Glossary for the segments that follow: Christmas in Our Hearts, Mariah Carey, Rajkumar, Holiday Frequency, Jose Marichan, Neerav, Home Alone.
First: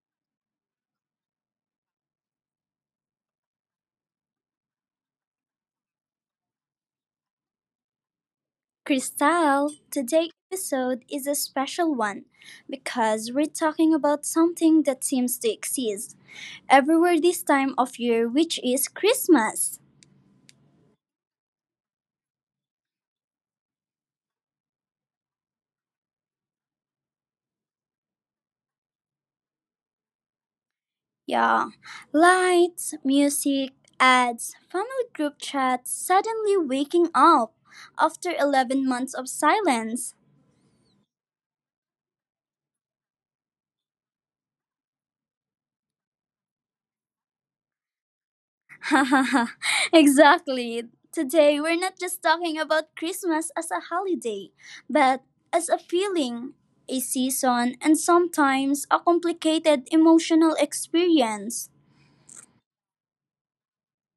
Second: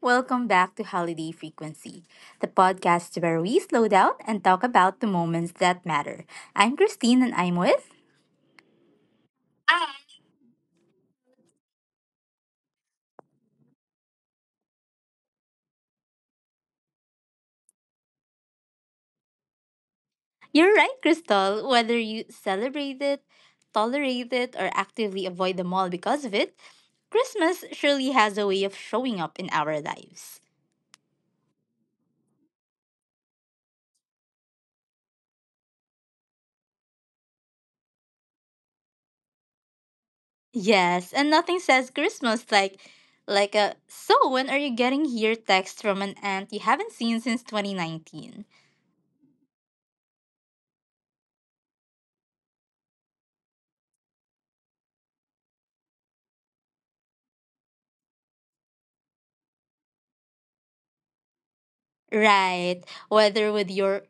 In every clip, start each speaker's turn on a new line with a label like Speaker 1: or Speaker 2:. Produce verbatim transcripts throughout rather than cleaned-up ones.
Speaker 1: welcome back to Holiday Frequency, the podcast where we slow down and talk about the moments that matter. I'm Christine and I'm with.
Speaker 2: Crystal, today's episode is a special one because we're talking about something that seems to exist everywhere this time of year, which is Christmas.
Speaker 1: You're right, Crystal. Whether you celebrate it, tolerate it, or actively avoid them all because of it, Christmas surely has a way of showing up in our lives.
Speaker 2: Yeah, lights, music, ads, family group chats, suddenly waking up after eleven months of silence.
Speaker 1: Yes, and nothing says Christmas like like a so when are you getting here text from an aunt you haven't seen since twenty nineteen.
Speaker 2: Exactly. Today, we're not just talking about Christmas as a holiday, but as a feeling, a season, and sometimes a complicated emotional experience.
Speaker 1: Right. Whether with your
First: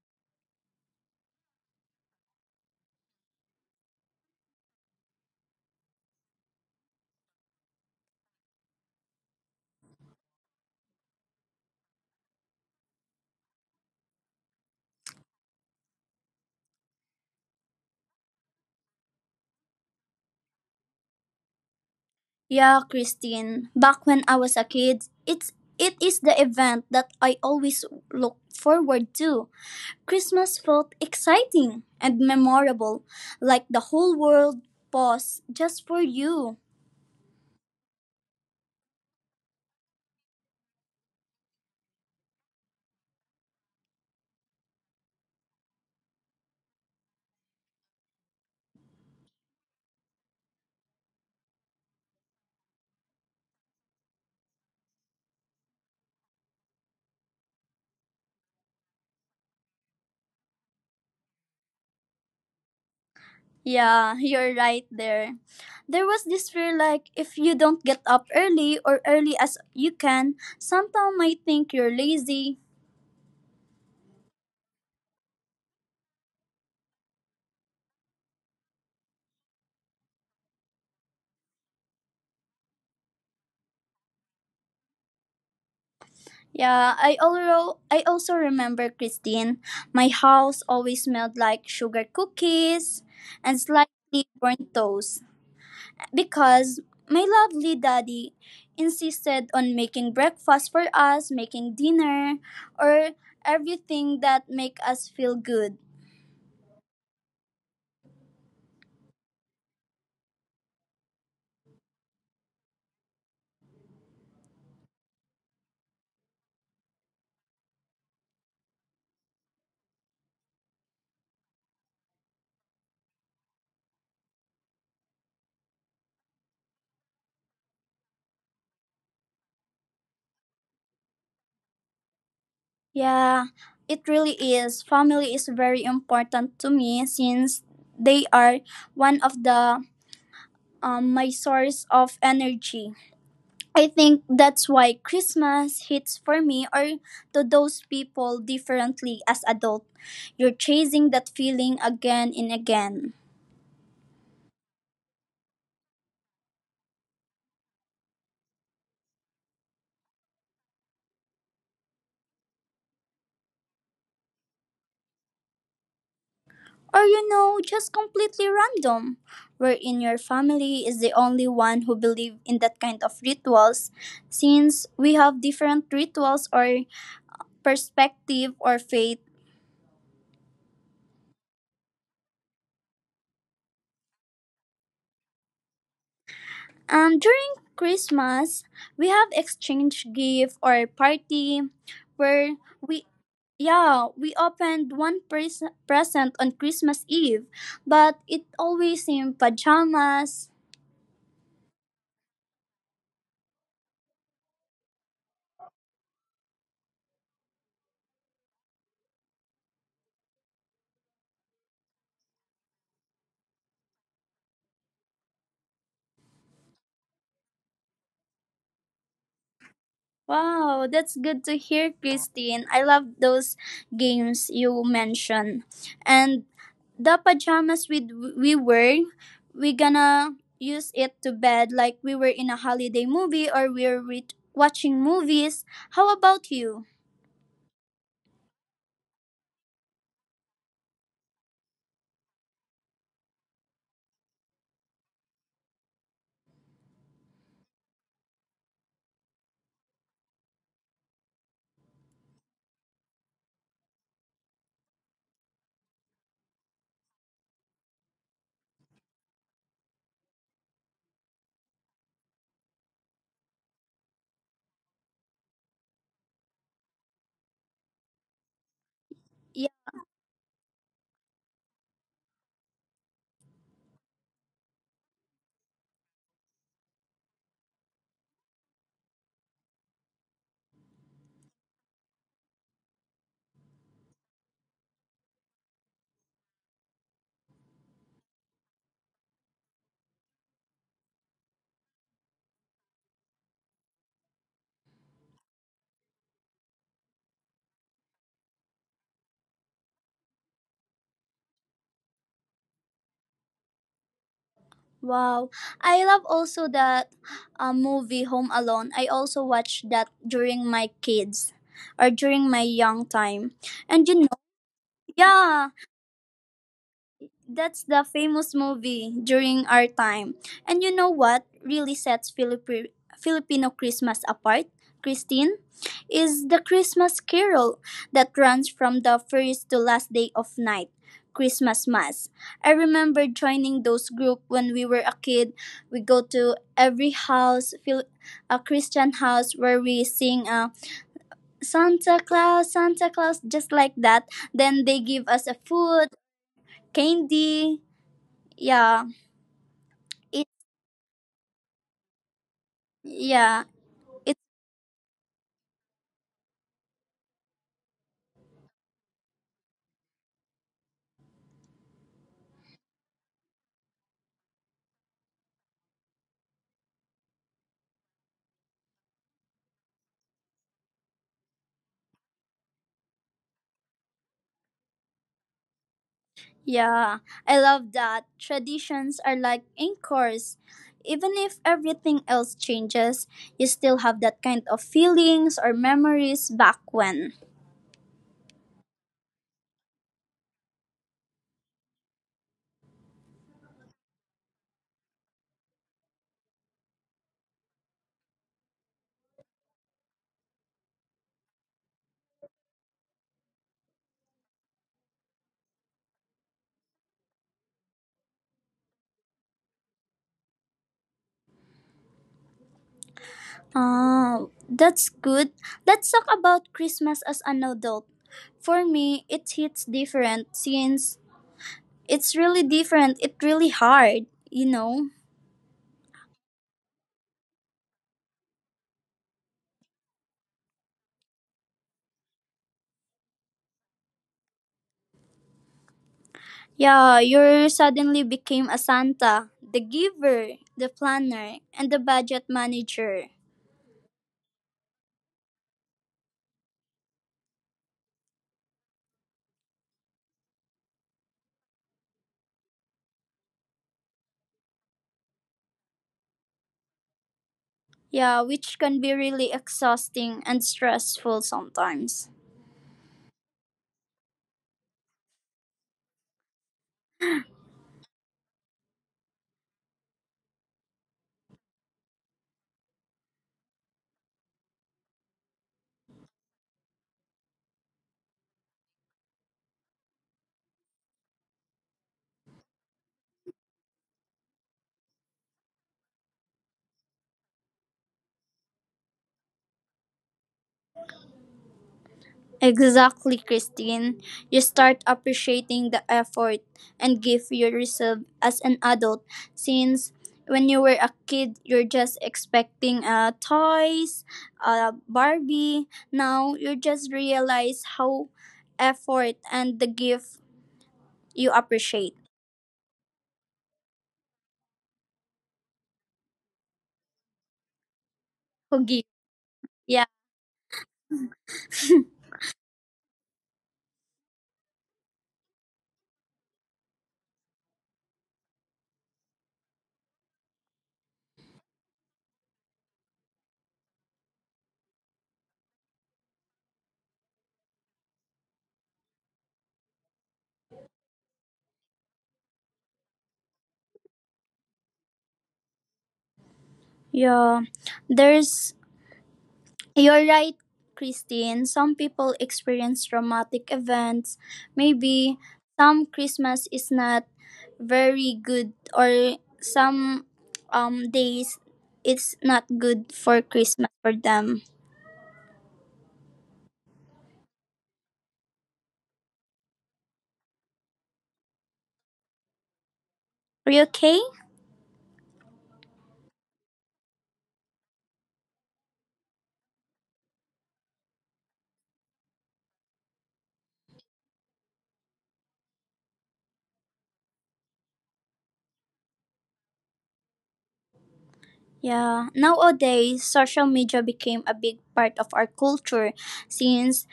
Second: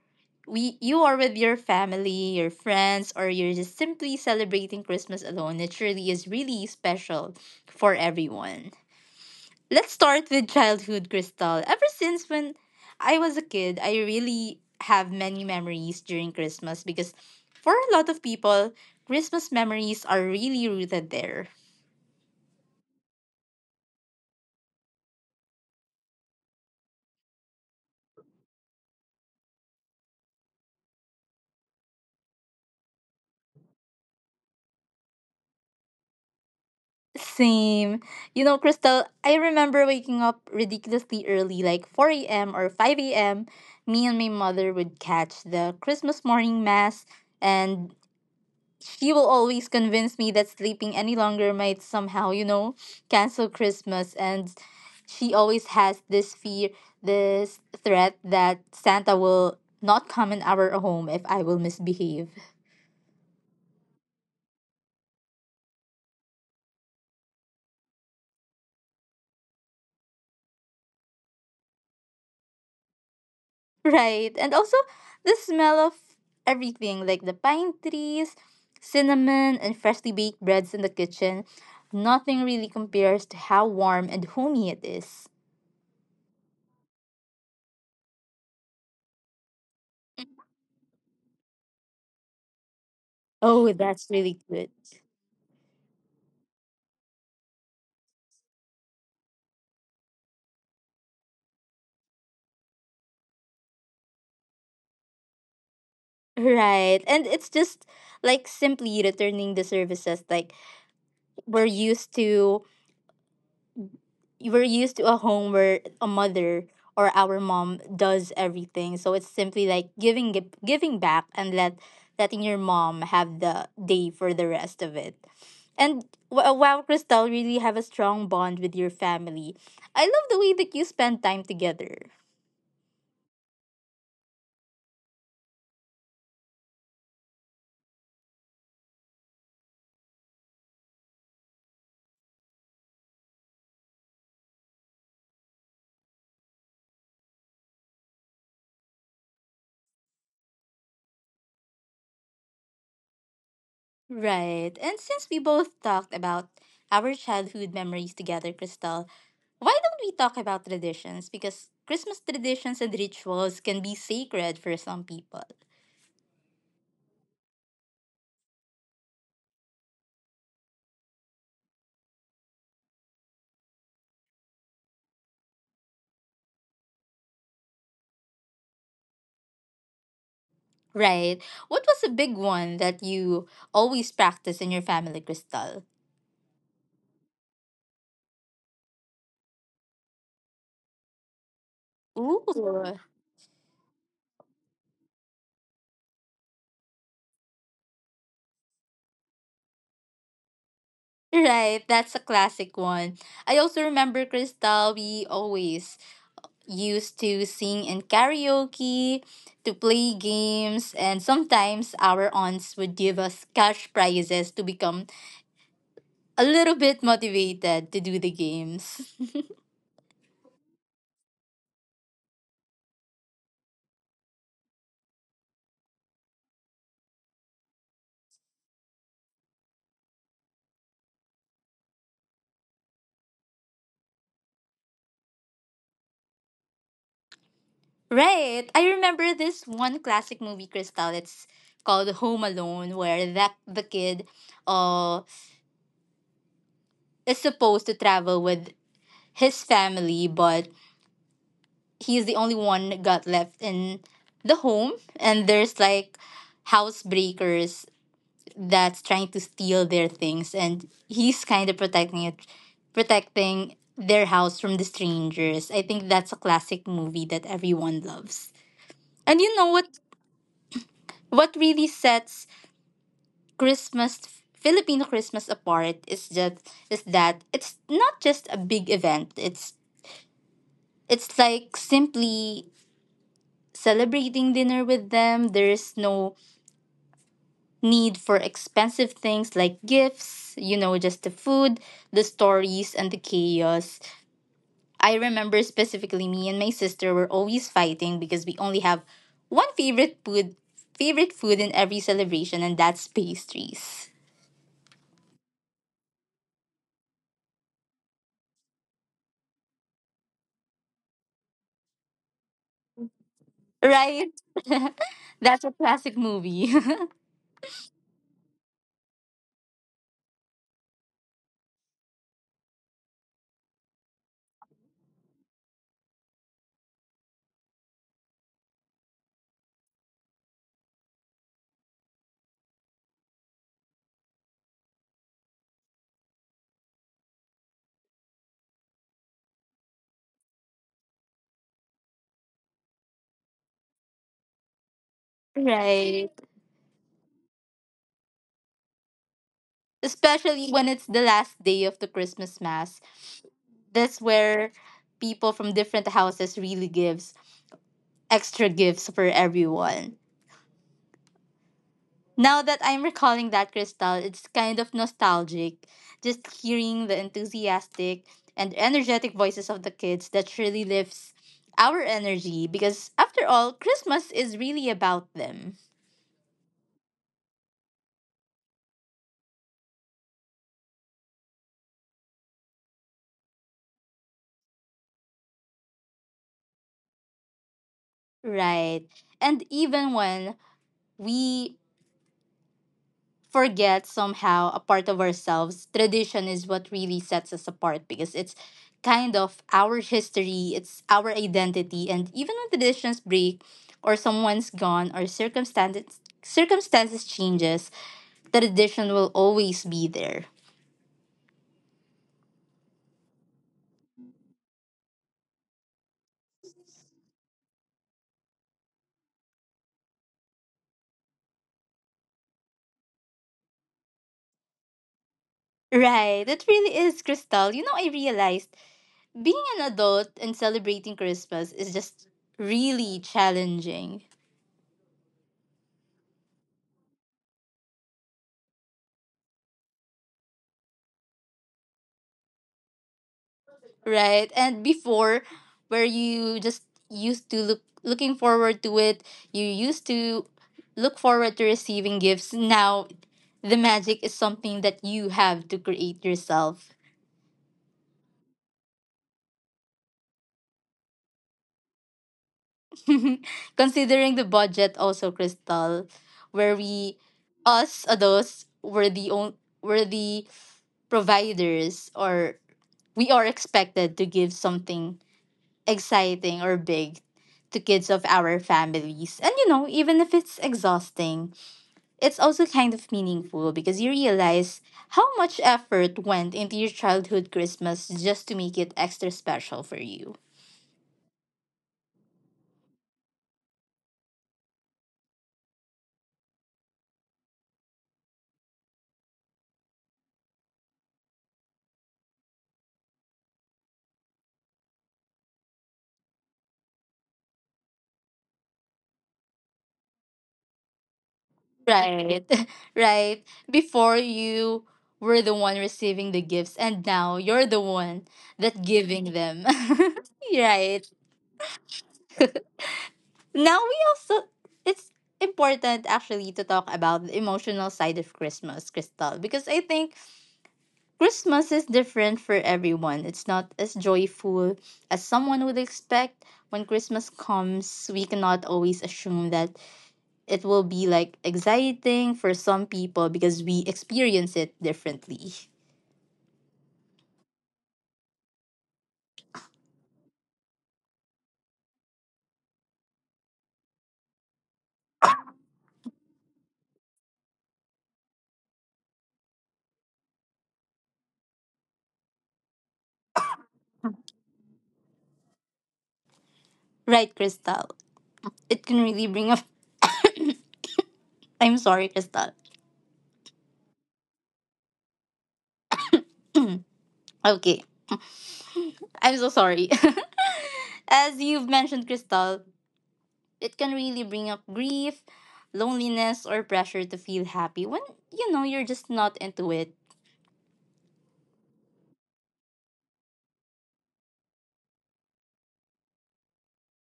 Speaker 1: we you are with your family, your friends, or you're just simply celebrating Christmas alone, it surely is really special for everyone. Let's start with childhood, Crystal. Ever since when I was a kid, I really have many memories during Christmas because for a lot of people, Christmas memories are really rooted there.
Speaker 2: Yeah, Christine, back when I was a kid, it's it is the event that I always look forward to. Christmas felt exciting and memorable, like the whole world paused just for you.
Speaker 1: Same. You know, Crystal, I remember waking up ridiculously early, like four a m or five a m. Me and my mother would catch the Christmas morning mass, and she will always convince me that sleeping any longer might somehow, you know, cancel Christmas. And she always has this fear, this threat that Santa will not come in our home if I will misbehave.
Speaker 2: Yeah, you're right there. There was this fear like if you don't get up early or early as you can, someone might think you're lazy.
Speaker 1: Right. And also the smell of everything like the pine trees, cinnamon, and freshly baked breads in the kitchen. Nothing really compares to how warm and homey it is.
Speaker 2: Yeah, I also I also remember, Christine. My house always smelled like sugar cookies and
Speaker 1: Oh, that's
Speaker 2: slightly
Speaker 1: really
Speaker 2: burnt
Speaker 1: good.
Speaker 2: toast because my lovely daddy insisted on making breakfast for us, making dinner, or everything that make us feel good.
Speaker 1: Right. And it's just like simply returning the services like we're used to we're used to a home where a mother or our mom does everything. So it's simply like giving it- giving back and let letting your mom have the day for the rest of it. And wh- wow, Crystal, really have a strong bond with your family. I love the way that you spend time together.
Speaker 2: Yeah, it really is. Family is very important to me since they are one of the um, my source of energy. I think that's why Christmas hits for me or to those people differently as adult. You're chasing that feeling again and again.
Speaker 1: Right. And since we both talked about our childhood memories together, Crystal, why don't we talk about traditions? Because Christmas traditions and rituals can be sacred for some people.
Speaker 2: Or you know, just completely random. Where in your family is the only one who believe in that kind of rituals, since we have different rituals or perspective or faith.
Speaker 1: Right. What was a big one that you always practice in your family, Crystal?
Speaker 2: Um, during Christmas, we have exchange gift or party
Speaker 1: Ooh.
Speaker 2: where we yeah, we opened one pres- present on Christmas Eve, but it always in pajamas.
Speaker 1: Right, that's a classic one. I also remember, Crystal, we always used to sing in karaoke, to play games, and sometimes our aunts would give us cash prizes to become a little bit motivated to do the games.
Speaker 2: Wow, that's good to hear, Christine. I love those games you mentioned. And the pajamas we we wear, we gonna use it to bed like we were in a holiday movie or we're re- watching movies. How about you?
Speaker 1: Right. I remember this one classic movie, Crystal. It's called Home Alone, where that the kid uh is supposed to travel with his family, but he's the only one that got left in the home and there's like housebreakers that's trying to steal their things and he's kind of protecting it protecting their house from the strangers. I think that's a classic movie that everyone loves. And you know
Speaker 2: Yeah.
Speaker 1: what what really sets Christmas Filipino Christmas apart is just is that it's not just a big event. It's it's like simply celebrating dinner with them. There's no need for expensive things like gifts, you know, just the food, the stories and the chaos. I remember specifically me and my sister were always fighting because we only have one favorite food favorite food in every celebration and that's pastries.
Speaker 2: Wow. I love also that uh, movie Home Alone. I also watched that during my kids or during my young time. And you
Speaker 1: Right?
Speaker 2: know,
Speaker 1: That's
Speaker 2: yeah,
Speaker 1: a classic movie.
Speaker 2: that's the famous movie during our time. And you know what really sets Filipri- Filipino Christmas apart, Christine? Is the Christmas carol that runs from the first to last day of night, Christmas Mass. I remember joining those group when we were a kid. We go to every house, Phil- a Christian house where we sing a Santa Claus, Santa Claus, just like that. Then they give us a food,
Speaker 1: Right.
Speaker 2: candy, yeah it
Speaker 1: Especially when it's the last day of the Christmas mass.
Speaker 2: yeah,
Speaker 1: That's
Speaker 2: it
Speaker 1: where people from different houses really gives extra gifts for everyone. Now that I'm recalling that crystal, it's kind of nostalgic. Just hearing the enthusiastic and energetic voices of the kids that truly lifts our energy because after all, Christmas is really about them.
Speaker 2: yeah. I love that. Traditions are like anchors. Even if everything else changes, you still have that kind of feelings or memories back when.
Speaker 1: Right. And even when we forget somehow a part of ourselves. Tradition is what really sets us apart because it's kind of our history, it's our identity, and even when traditions break or someone's gone or circumstances circumstances changes, tradition will always be there.
Speaker 2: Oh, that's good. Let's talk about Christmas as an adult. For me, it hits different since it's really different. It's really hard, you know.
Speaker 1: Right, it really is, Crystal. You know, I realized being an adult and celebrating Christmas is just really challenging.
Speaker 2: Yeah, you suddenly became a Santa, the giver, the planner, and the budget manager.
Speaker 1: Right? And before, where you just used to look looking forward to it, you used to look forward to receiving gifts. Now, the magic is something that you have to create yourself.
Speaker 2: Yeah, which can be really exhausting and stressful sometimes.
Speaker 1: Considering the budget, also Crystal, where we us adults were the on, were the providers, or we are expected to give something exciting or big to kids of our families. And you know, even if it's exhausting, it's also kind of meaningful because you realize how much effort went into your childhood Christmas just to make it extra special for you.
Speaker 2: Exactly, Christine. You start appreciating the effort and give you yourself as an adult, since when you were a kid, you're just expecting uh, toys, uh, Barbie. Now you just realize how effort and the gift you appreciate
Speaker 1: Right. Right. Before you were the one receiving the gifts and now you're the one
Speaker 2: who
Speaker 1: that
Speaker 2: give.
Speaker 1: giving them.
Speaker 2: Yeah.
Speaker 1: Right. Now we also it's important actually to talk about the emotional side of Christmas, Crystal, because I think Christmas is different for everyone. It's not as joyful as someone would expect. When Christmas comes, we cannot always assume that it will be like exciting for some people because we experience it differently.
Speaker 2: Yeah. There's you're right, Christine. Some people experience traumatic events. Maybe some Christmas is not very good or some um days it's not good for Christmas for them.
Speaker 1: Right, Crystal? It can really bring up I'm sorry, Crystal.
Speaker 2: Are you okay?
Speaker 1: Okay. I'm so sorry. As you've mentioned, Crystal, it can really bring up grief, loneliness, or pressure to feel happy when you know you're just not into it,
Speaker 2: Yeah. Nowadays social media became a big part of our culture, since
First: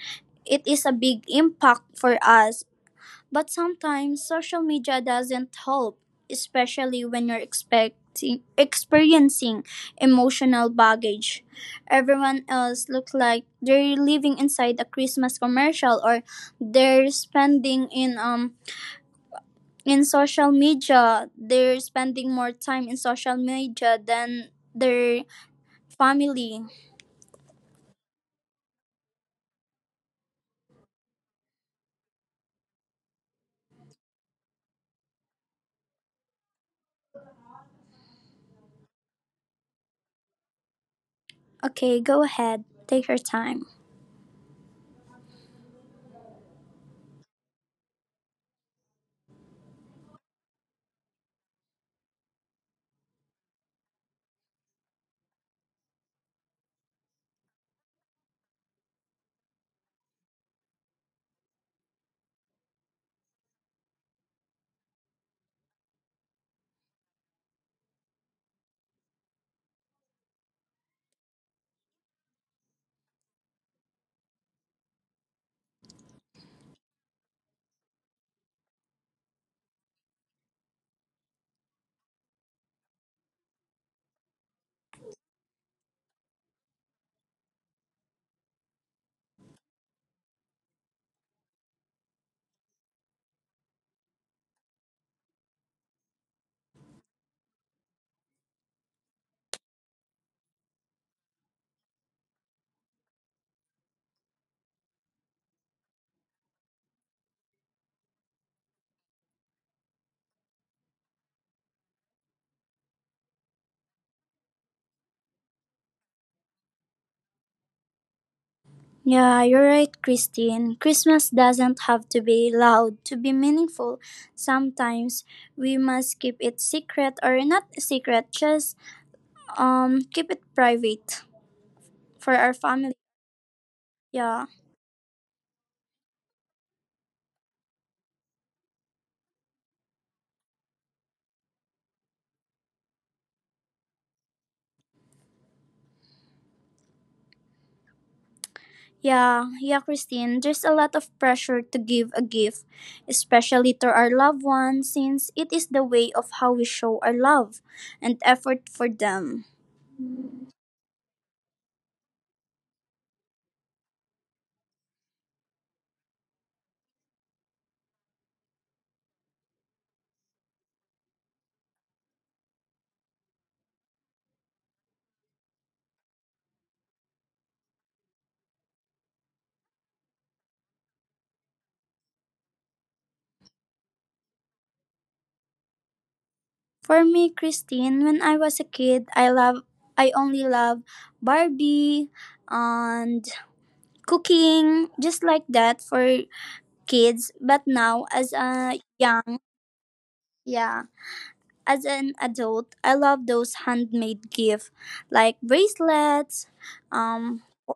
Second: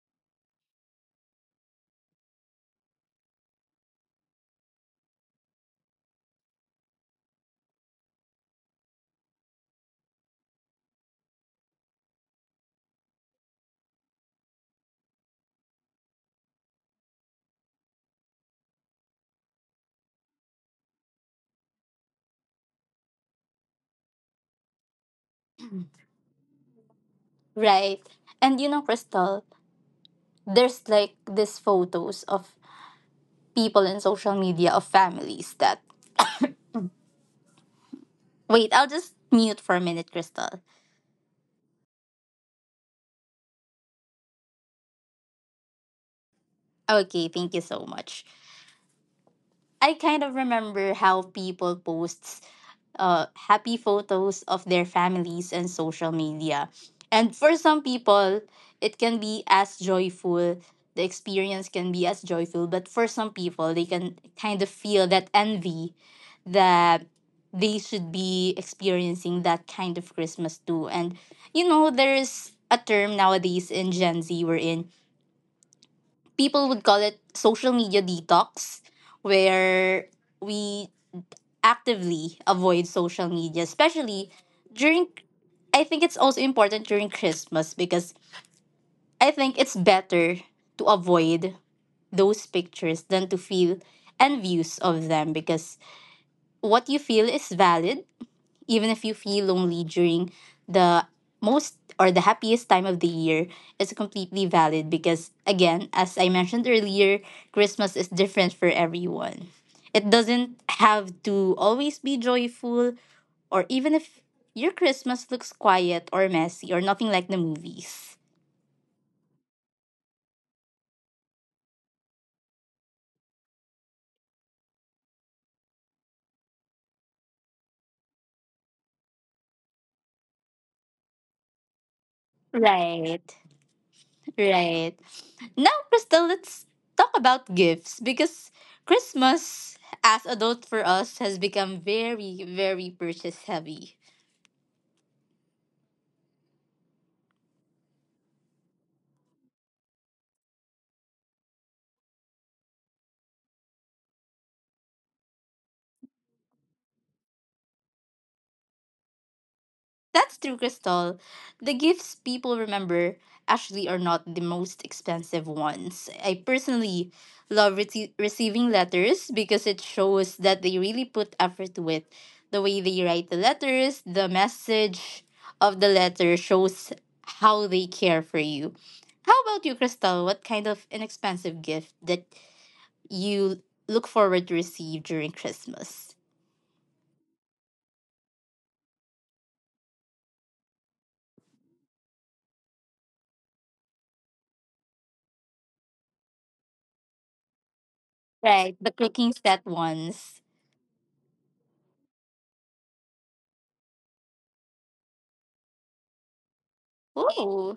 Speaker 2: it is a big impact for us. But sometimes social media doesn't help, especially when you're expecting experiencing emotional baggage. Everyone else looks like they're living inside a Christmas commercial or they're spending in um in social media. They're spending more time in social media than their family.
Speaker 1: right? And you know, Crystal, there's like these photos of people in social media of families that. Wait, I'll just mute for a minute, Crystal.
Speaker 2: Okay, go ahead. Take your time.
Speaker 1: Okay, thank you so much. I kind of remember how people post uh, happy photos of their families and social media. And for some people, it can be as joyful. The experience can be as joyful, but for some people, they can kind of feel that envy that they should be experiencing that kind of Christmas too. And you know, there is a term nowadays in Gen Z we're in. People would call it social media detox, where we actively avoid social media, especially during. I think it's also important during Christmas because I think it's better to avoid those pictures than to feel envious of them because what you feel is valid even if you feel lonely during the most or the happiest time of the year, it's completely valid because, again, as I mentioned earlier, Christmas is different for everyone. It doesn't have to always be joyful, or even if your Christmas looks quiet or messy or nothing like the movies.
Speaker 2: Yeah, you're right, Christine. Christmas doesn't have to be loud to be meaningful. Sometimes we must keep it secret or not secret, just um keep it private for our family.
Speaker 1: Right.
Speaker 2: Yeah.
Speaker 1: Right. Now, Crystal, let's talk about gifts because Christmas as adult for us has become very, very purchase heavy.
Speaker 2: Yeah, yeah, Christine. There's a lot of pressure to give a gift, especially to our loved ones, since it is the way of how we show our love and effort for them.
Speaker 1: That's true, Crystal. The gifts people remember actually are not the most expensive ones. I personally love rece- receiving letters because it shows that they really put effort to it. The way they write the letters, the message of the letter shows how they care for you. How about you, Crystal? What kind of inexpensive gift that you look forward to receive during Christmas?
Speaker 2: For me, Christine, when I was a kid, I love I only love Barbie and cooking, just like that for kids. But now as
Speaker 1: Right,
Speaker 2: a
Speaker 1: the cooking
Speaker 2: young,
Speaker 1: set ones.
Speaker 2: yeah, as an adult, I love those handmade gifts like bracelets, um
Speaker 1: Ooh.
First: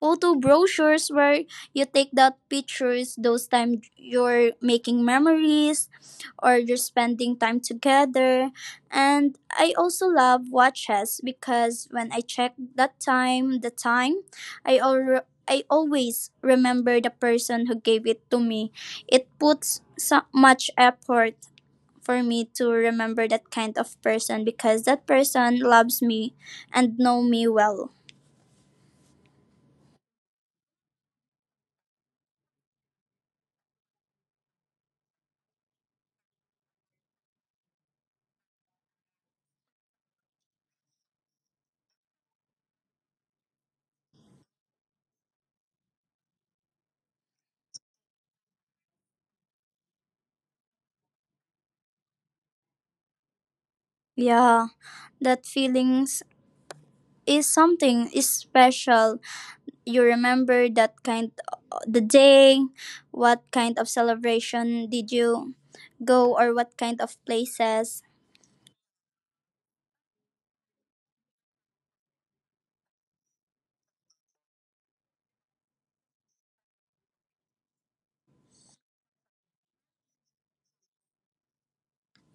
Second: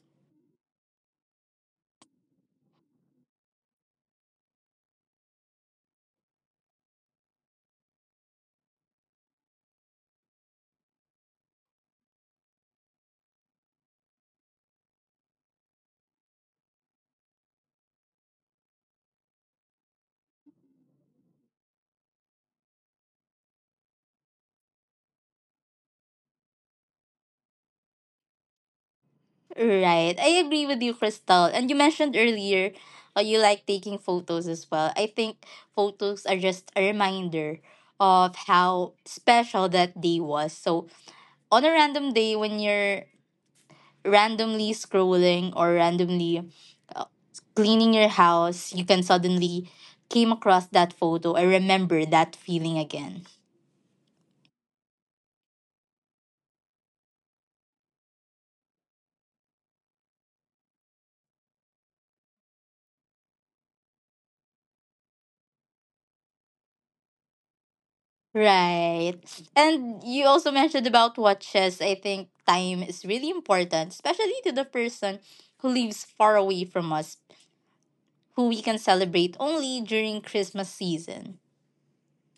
Speaker 2: photo brochures where you take that pictures those time you're making memories or just spending time together. And I also love watches because when I check that time, the time, I al- I always remember the person who gave it to me. It puts so much effort for me to remember that kind of person because that person loves me and know me well.
Speaker 1: Right. I agree with you, Crystal. And you mentioned earlier uh, you like taking photos as well. I think photos are just a reminder of how special that day was. So, on a random day when you're randomly scrolling or randomly cleaning your house, you can suddenly came across that photo and remember that feeling again.
Speaker 2: Yeah, that feelings is something is special you remember that kind the day what kind of celebration did you go or what kind of places.
Speaker 1: Right. And you also mentioned about watches. I think time is really important, especially to the person who lives far away from us, who we can celebrate only during Christmas season.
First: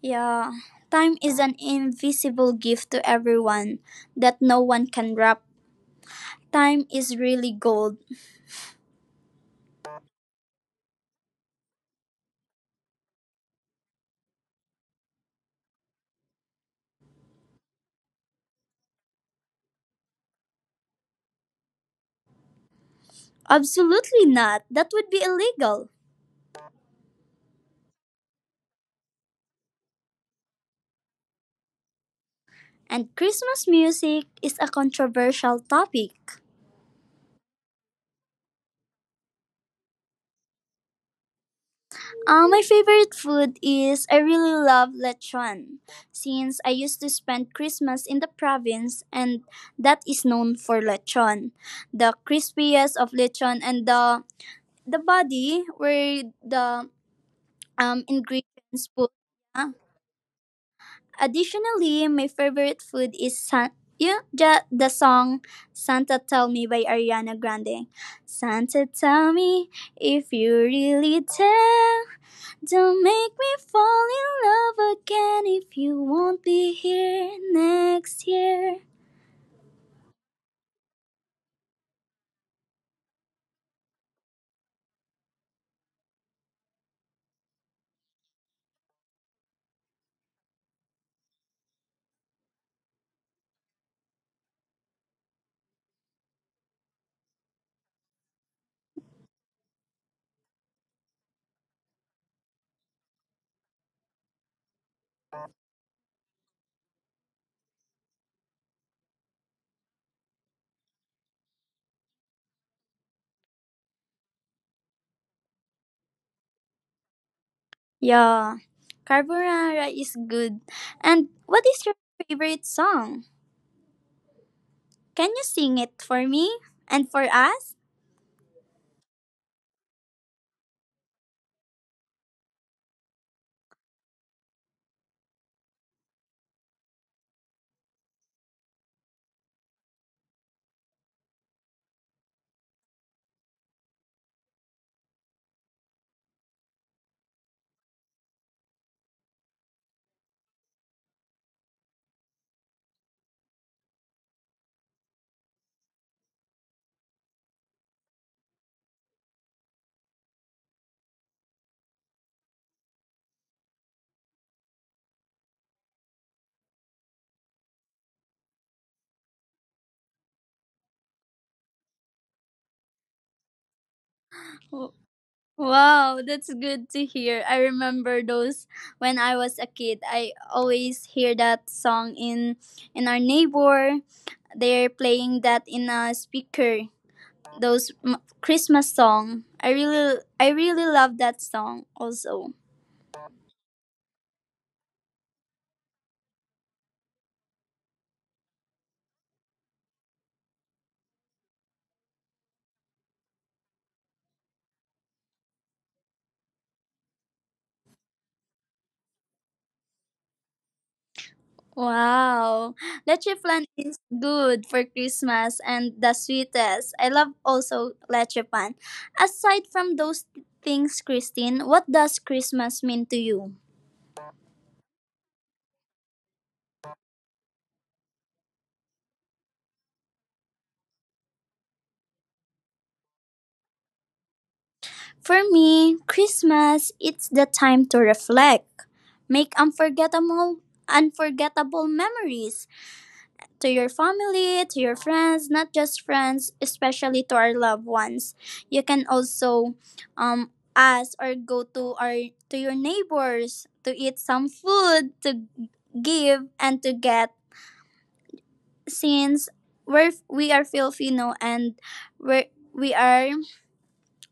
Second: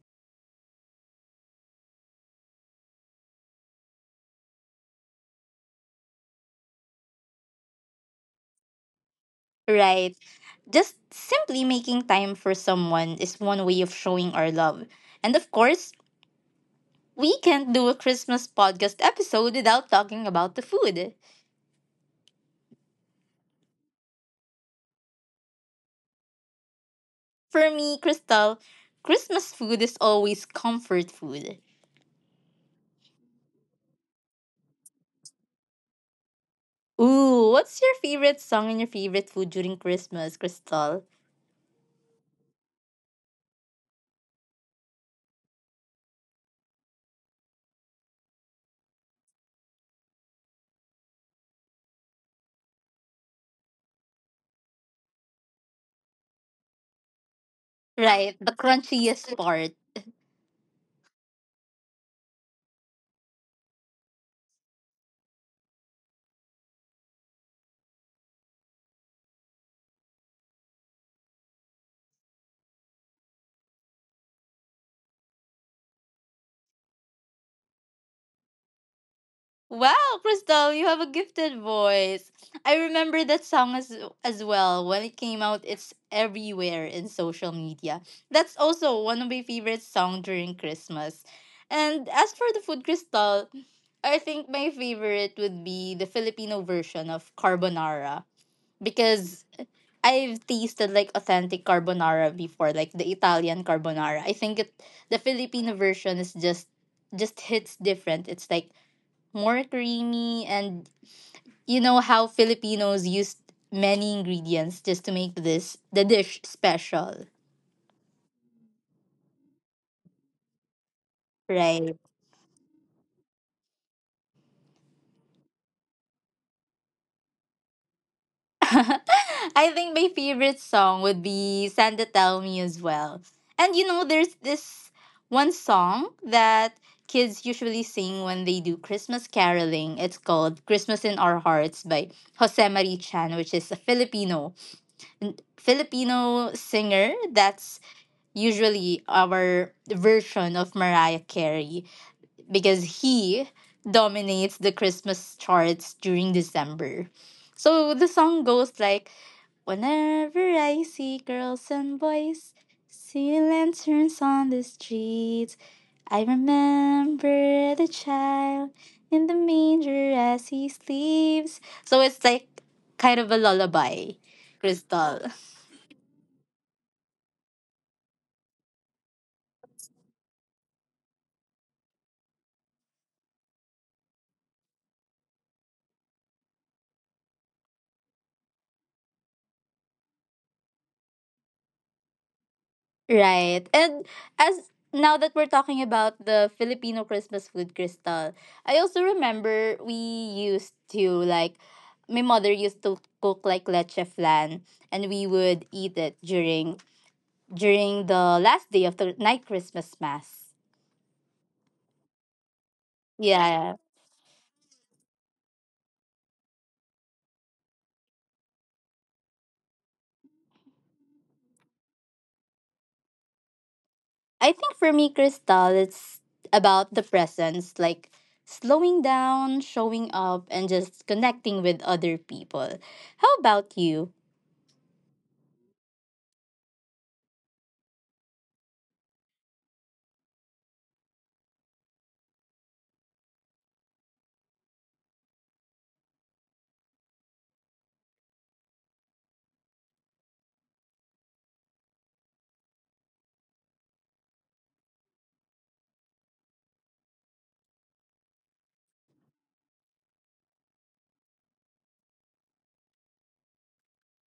Speaker 2: Yeah, time is an invisible gift to everyone that no one can wrap. Time is really gold.
Speaker 1: Right. Just simply making time for someone is one way of showing our love. And of course, we can't do a Christmas podcast episode without talking about the food.
Speaker 2: Absolutely not, that would be illegal.
Speaker 1: For me, Crystal, Christmas food is always comfort food.
Speaker 2: And Christmas music is a controversial topic.
Speaker 1: Ooh, what's your favorite song and your favorite food during Christmas, Crystal?
Speaker 2: Uh, my favorite food is I really love lechon, since I used to spend Christmas in the province and that is known for lechon. The crispiest of lechon and the the body where the um
Speaker 1: Right, the
Speaker 2: ingredients put.
Speaker 1: crunchiest
Speaker 2: Uh.
Speaker 1: part.
Speaker 2: Additionally, my favorite food is san- yeah, ja- the song Santa Tell Me by Ariana Grande. Santa tell me, if you really tell, don't make me fall in love again if you won't be here next year.
Speaker 1: Wow, Crystal, you have a gifted voice. I remember that song as as well. When it came out, it's everywhere in social media. That's also one of my favorite song during Christmas. And as for the food, Crystal, I think my favorite would be the Filipino version of carbonara because I've tasted like authentic carbonara before, like the Italian carbonara. I think it the Filipino version is just just hits different. It's like more creamy and you know how Filipinos used many ingredients just to make this the dish special,
Speaker 2: Yeah, carbonara is good. And what is your
Speaker 1: right?
Speaker 2: favorite song? Can you sing it for me and for us?
Speaker 1: I think my favorite song would be Santa Tell Me as well. And you know, there's this one song that kids usually sing when they do Christmas caroling. It's called Christmas in Our Hearts by Jose Marichan, which is a Filipino n- Filipino singer that's usually our version of Mariah Carey because he dominates the Christmas charts during December. So the song goes like Whenever I see girls and boys seeing lanterns on the streets, I remember the child in the manger as he sleeps. So it's like kind of a lullaby,
Speaker 2: W-
Speaker 1: Crystal.
Speaker 2: Wow, that's good to hear. I remember those when I was a kid. I always hear that song in in our neighbor. They're playing that in a speaker those m- Christmas song. I really I really love that song also.
Speaker 1: Right. And as now that we're talking about the Filipino Christmas food, Crystal, I also remember we used to like my mother used to cook like leche flan and we would eat it during during the last day of the night Christmas mass.
Speaker 2: Wow. Leche flan
Speaker 1: Yeah.
Speaker 2: is good for Christmas and the sweetest. I love also leche pan. Aside from those things, Christine, what does Christmas mean to you?
Speaker 1: I think for me, Crystal, it's about the presence, like slowing down, showing up, and just connecting with other people. How about you?
Speaker 2: For me, Christmas it's the time to reflect, make unforgettable unforgettable memories to your family, to your friends, not just friends, especially to our loved ones. You can also um, ask or go to our to your neighbors to eat some food, to give and to get, since we're we are Filipino and we we are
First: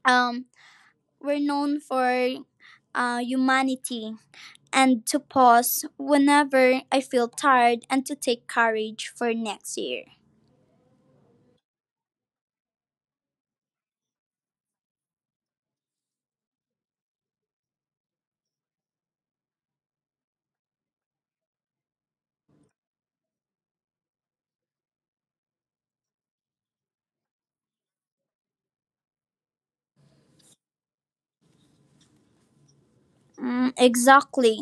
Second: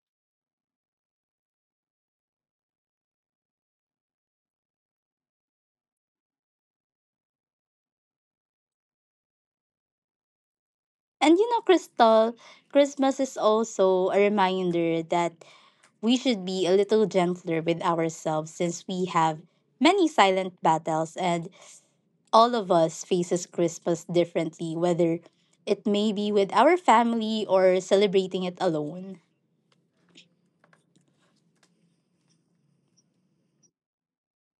Speaker 2: um we're known for uh, humanity and to pause whenever I feel tired and to take courage for next year.
Speaker 1: And you know, Crystal, Christmas is also a reminder that we should be a little gentler with ourselves since we have many silent battles and all of us faces Christmas differently, whether it may be with our family or celebrating it alone.
Speaker 2: Mm, exactly.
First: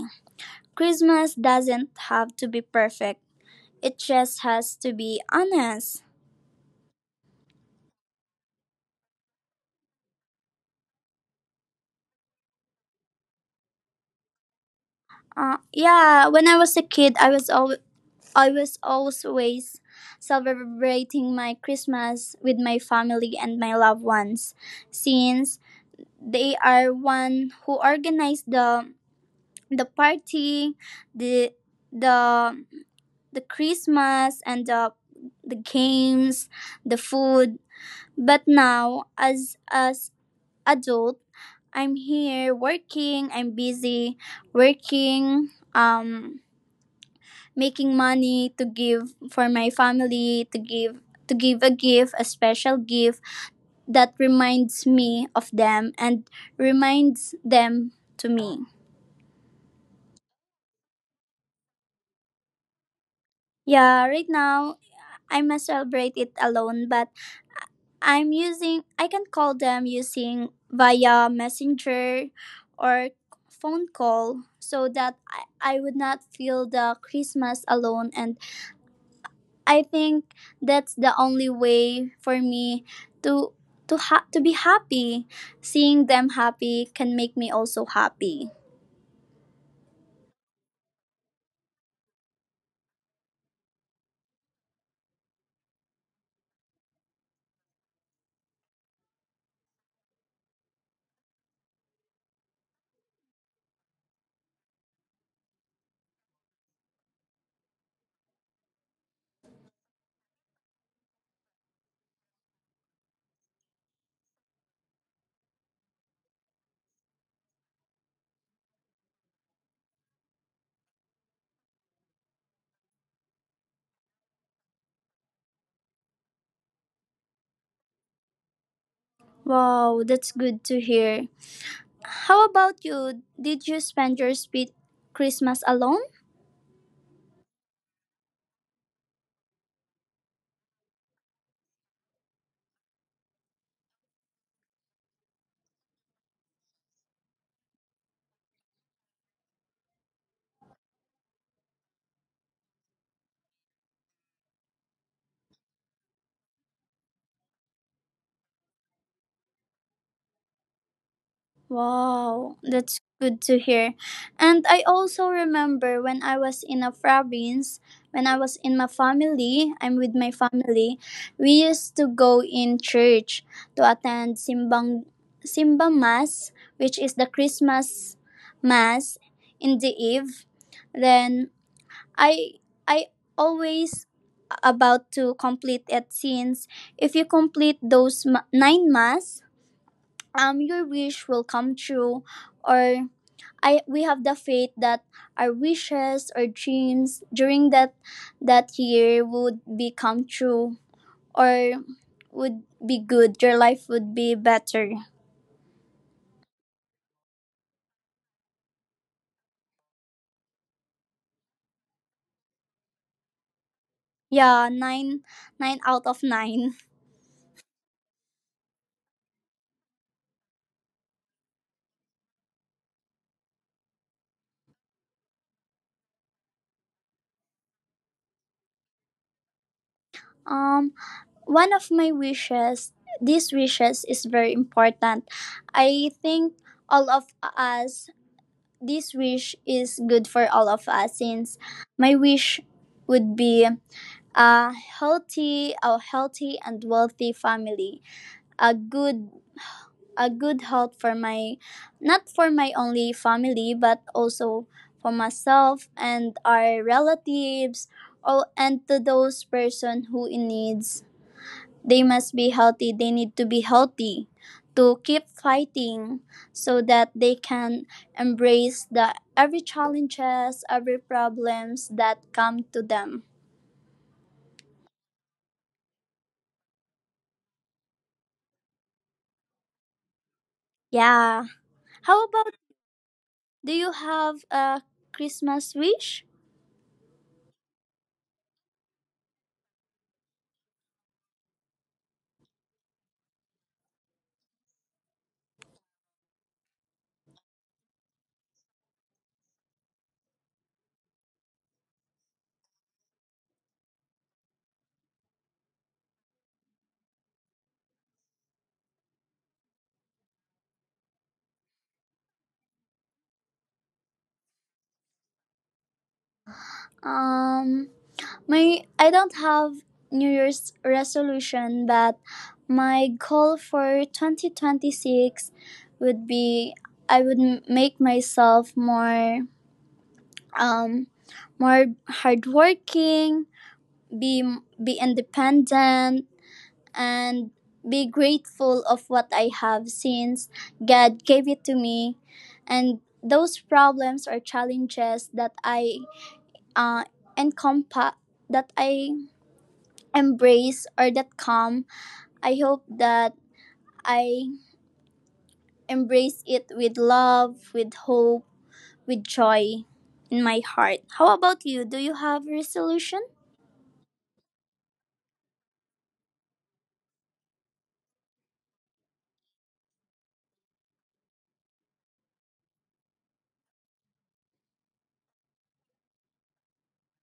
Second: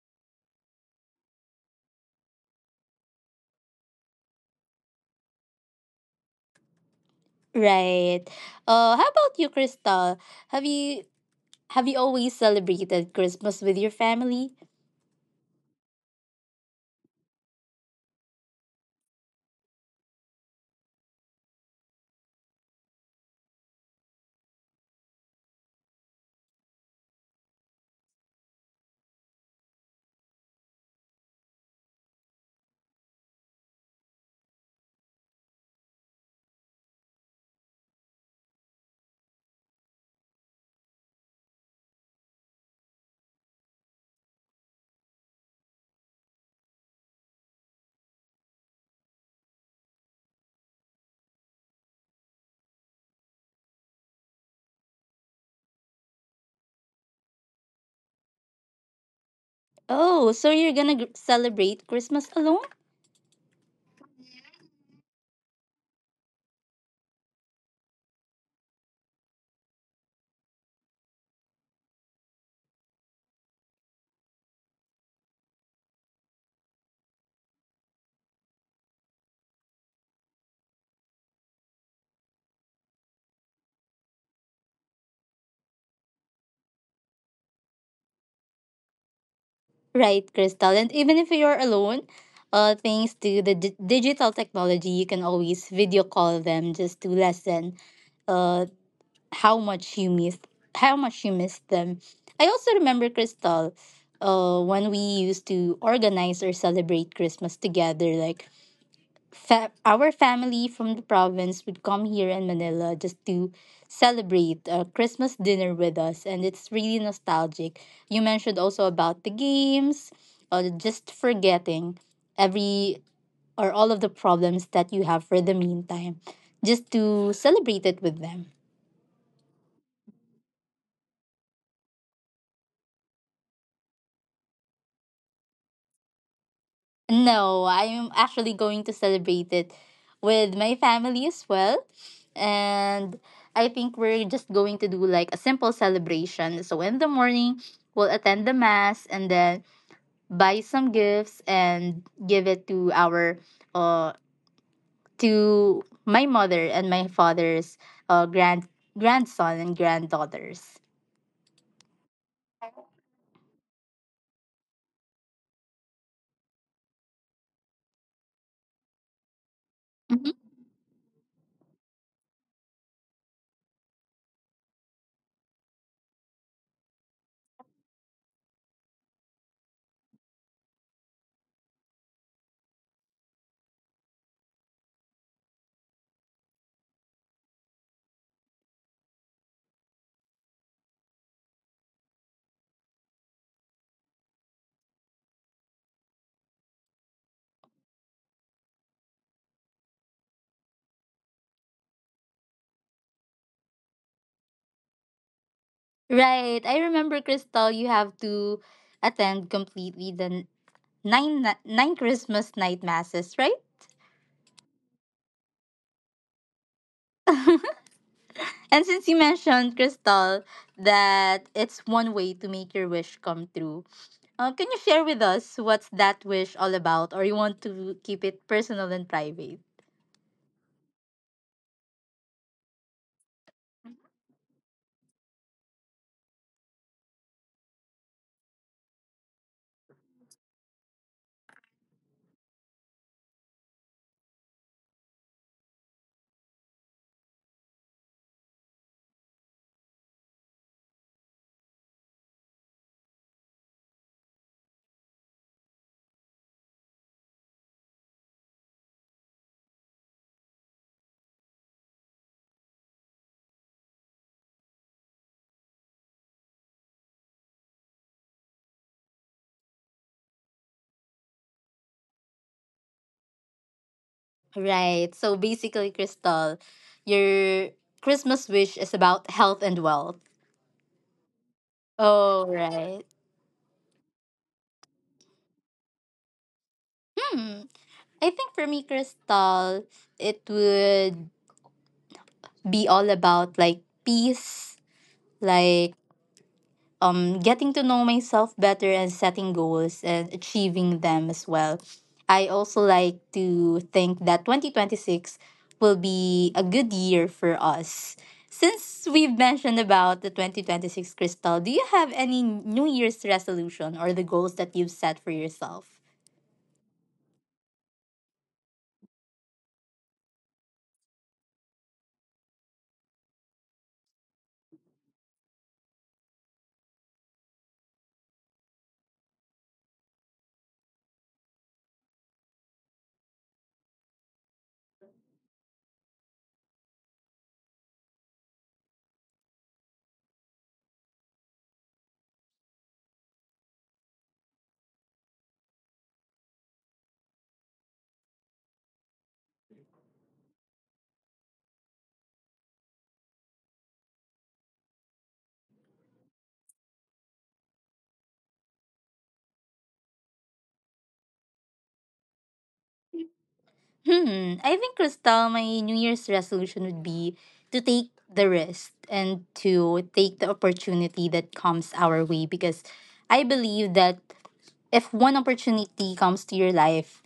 Speaker 2: Christmas doesn't have to be perfect. It just has to be honest.
Speaker 1: Right. Uh, how about you, Crystal? Have you have you always celebrated Christmas with your family?
Speaker 2: Uh, yeah, when I was a kid, I was al- I was always celebrating my Christmas with my family and my loved ones, since they are one who organize the the party, the the the Christmas and the the games, the food. But now, as a adult. I'm here working. I'm busy working, um, making money to give for my family, to give to give a gift, a special gift that reminds me of them and reminds them to me.
Speaker 1: Oh, so you're gonna gr- celebrate Christmas alone?
Speaker 2: Yeah, right now I must celebrate it alone, but I'm using I can call them using via messenger or phone call so that I, I would not feel the Christmas alone, and I think that's the only way for me to to ha- to be happy. Seeing them happy can make me also happy.
Speaker 1: Right, Crystal. And even if you're alone, uh, thanks to the d- digital technology, you can always video call them just to lessen uh how much you miss how much you miss them. I also remember Crystal, uh, when we used to organize or celebrate Christmas together. Like fa- our family from the province would come here in Manila just to celebrate a Christmas dinner with us, and it's really nostalgic. You mentioned also about the games, uh, just forgetting every or all of the problems that you have for the meantime, just to celebrate it with them.
Speaker 2: Wow, that's good to hear. How about you? Did you spend your sweet Christmas alone?
Speaker 1: No, I'm actually going to celebrate it with my family as well. And I think we're just going to do like a simple celebration. So in the morning, we'll attend the mass and then buy some gifts and give it to our uh to my mother and my father's uh grand grandson and granddaughters.
Speaker 2: Wow, that's good to hear. And I also remember when I was in a province, when I was in my family, I'm with my
Speaker 1: Mhm.
Speaker 2: family, we used to go in church to attend Simbang Simba Mass, which is the Christmas Mass in the eve. Then I I always about to complete it, since if you complete those ma- nine mass um your wish will come true, or I we have the faith that our wishes or dreams during that that year would become true, or would be good, your life would be better.
Speaker 1: Right. I remember Crystal, you have to attend completely the nine na- nine Christmas night masses, right?
Speaker 2: Yeah, nine nine out of nine.
Speaker 1: And since you mentioned Crystal that it's one way to make your wish come true, uh, can you share with us what's that wish all about, or you want to keep it personal and private?
Speaker 2: um One of my wishes, these wishes is very important. I think all of us, this wish is good for all of us, since my wish would be a healthy, a healthy and wealthy family, a good a good health for my, not for my only family but also for myself and our relatives, or and to those person who in needs. They must be healthy, they need to be healthy, to keep fighting, so that they can embrace the every challenges, every problems that come to them.
Speaker 1: Right. So basically, Crystal, your Christmas wish is about health and wealth.
Speaker 2: Yeah. How
Speaker 1: Oh,
Speaker 2: about,
Speaker 1: right.
Speaker 2: do you have a Christmas wish?
Speaker 1: Hmm. I think for me, Crystal, it would be all about like peace, like um, getting to know myself better and setting goals and achieving them as well. I also like to think that twenty twenty-six will be a good year for us. Since we've mentioned about the twenty twenty-six crystal, do you have any New Year's resolution or the goals that you've set for yourself?
Speaker 2: Um, my I don't have New Year's resolution, but my goal for twenty twenty-six would be I would m- make myself more um more hardworking, be be independent, and be grateful of what I have since God gave it to me. And those problems or challenges that I uh, encompass, that I embrace or that come, I hope that I embrace it with love, with hope, with joy in my heart. How about you? Do you have resolution?
Speaker 1: Hmm. I think Crystal, my New Year's resolution would be to take the risk and to take the opportunity that comes our way because I believe that if one opportunity comes to your life,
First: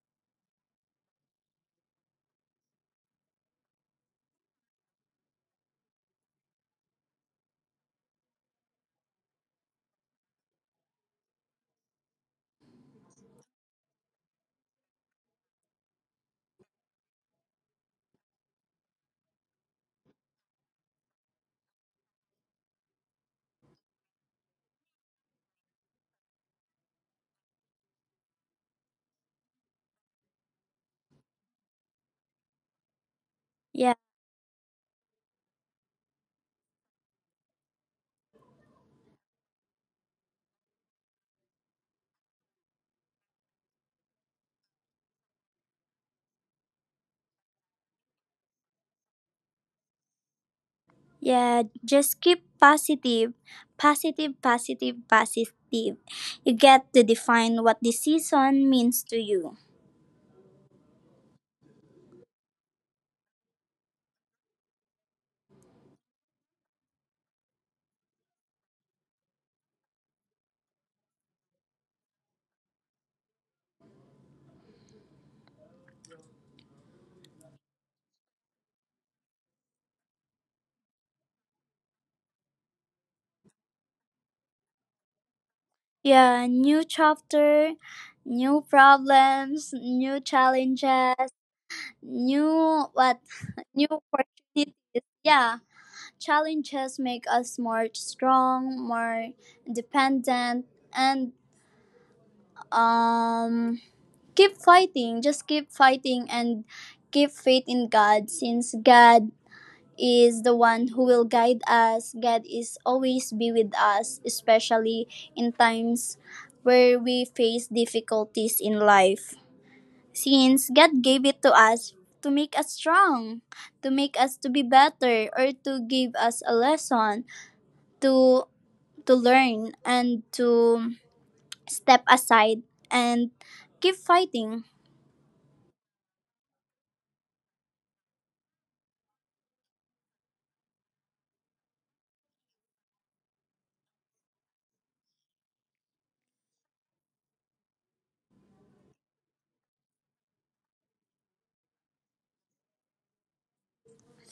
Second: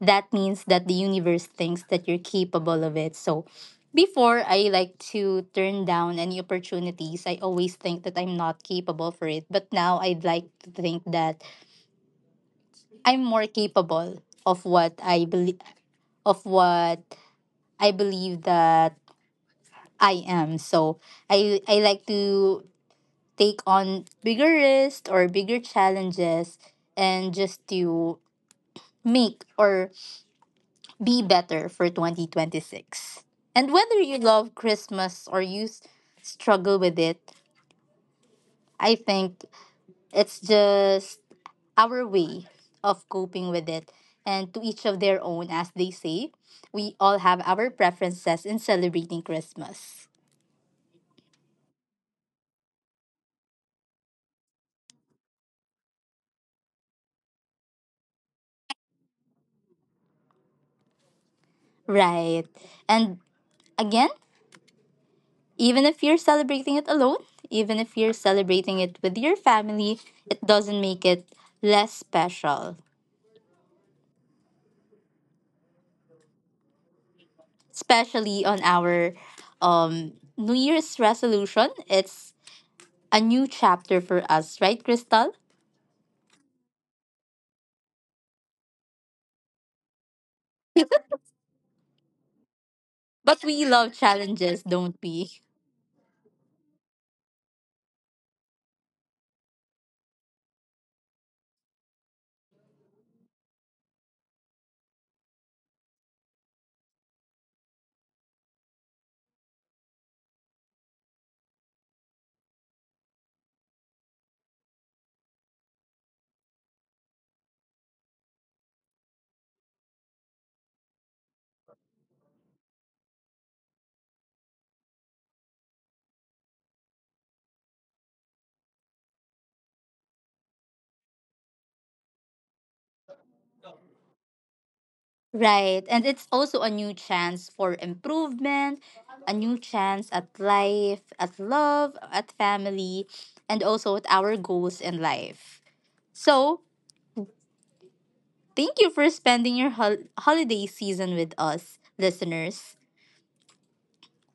Speaker 1: that means that the universe thinks that you're capable of it. So before I like to turn down any opportunities, I always think that I'm not capable for it. But now I'd like to think that I'm more capable of what I believe of what I believe that I am. So I I like to take on bigger risks or bigger challenges and just to make or be better for twenty twenty-six. And whether
Speaker 2: Yeah.
Speaker 1: you love Christmas or you s- struggle with it, I think it's just our way of coping with it and to each of their own as they say. We all have our preferences in celebrating Christmas.
Speaker 2: Yeah, just keep positive, positive, positive, positive. You get to define what this season means to you.
Speaker 1: Right. And again, even if you're celebrating it alone, even if you're celebrating it with your family, it doesn't make it less special. Especially on our um New Year's resolution, it's a new chapter for us, right, Crystal?
Speaker 2: Yeah, new chapter, new problems, new challenges, new what,
Speaker 1: But we
Speaker 2: new
Speaker 1: love challenges, don't
Speaker 2: opportunities.
Speaker 1: we?
Speaker 2: Yeah, challenges make us more strong, more dependent, and um, keep fighting. Just keep fighting and keep faith in God, since God is the one who will guide us. God is always be with us, especially in times where we face difficulties in life. Since God gave it to us to make us strong, to make us to be better or to give us a lesson to to learn and to step aside and keep fighting.
Speaker 1: Right. And it's also a new chance for improvement, a new chance at life, at love, at family, and also at our goals in life. So, thank you for spending your hol- holiday season with us, listeners.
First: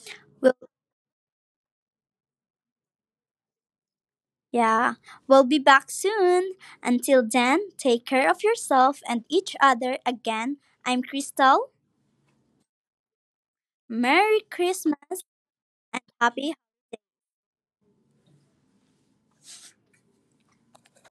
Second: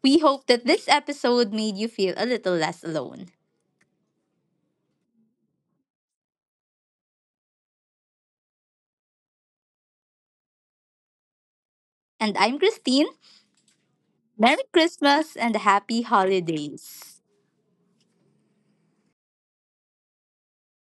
Speaker 1: We hope
Speaker 2: We
Speaker 1: that this episode made you feel a little less alone.
Speaker 2: yeah, we'll be back soon. Until then, take care of yourself and each other again. I'm Crystal.
Speaker 1: And I'm Christine. Merry
Speaker 2: Merry
Speaker 1: Christmas
Speaker 2: Christmas.
Speaker 1: and happy
Speaker 2: Happy
Speaker 1: holidays.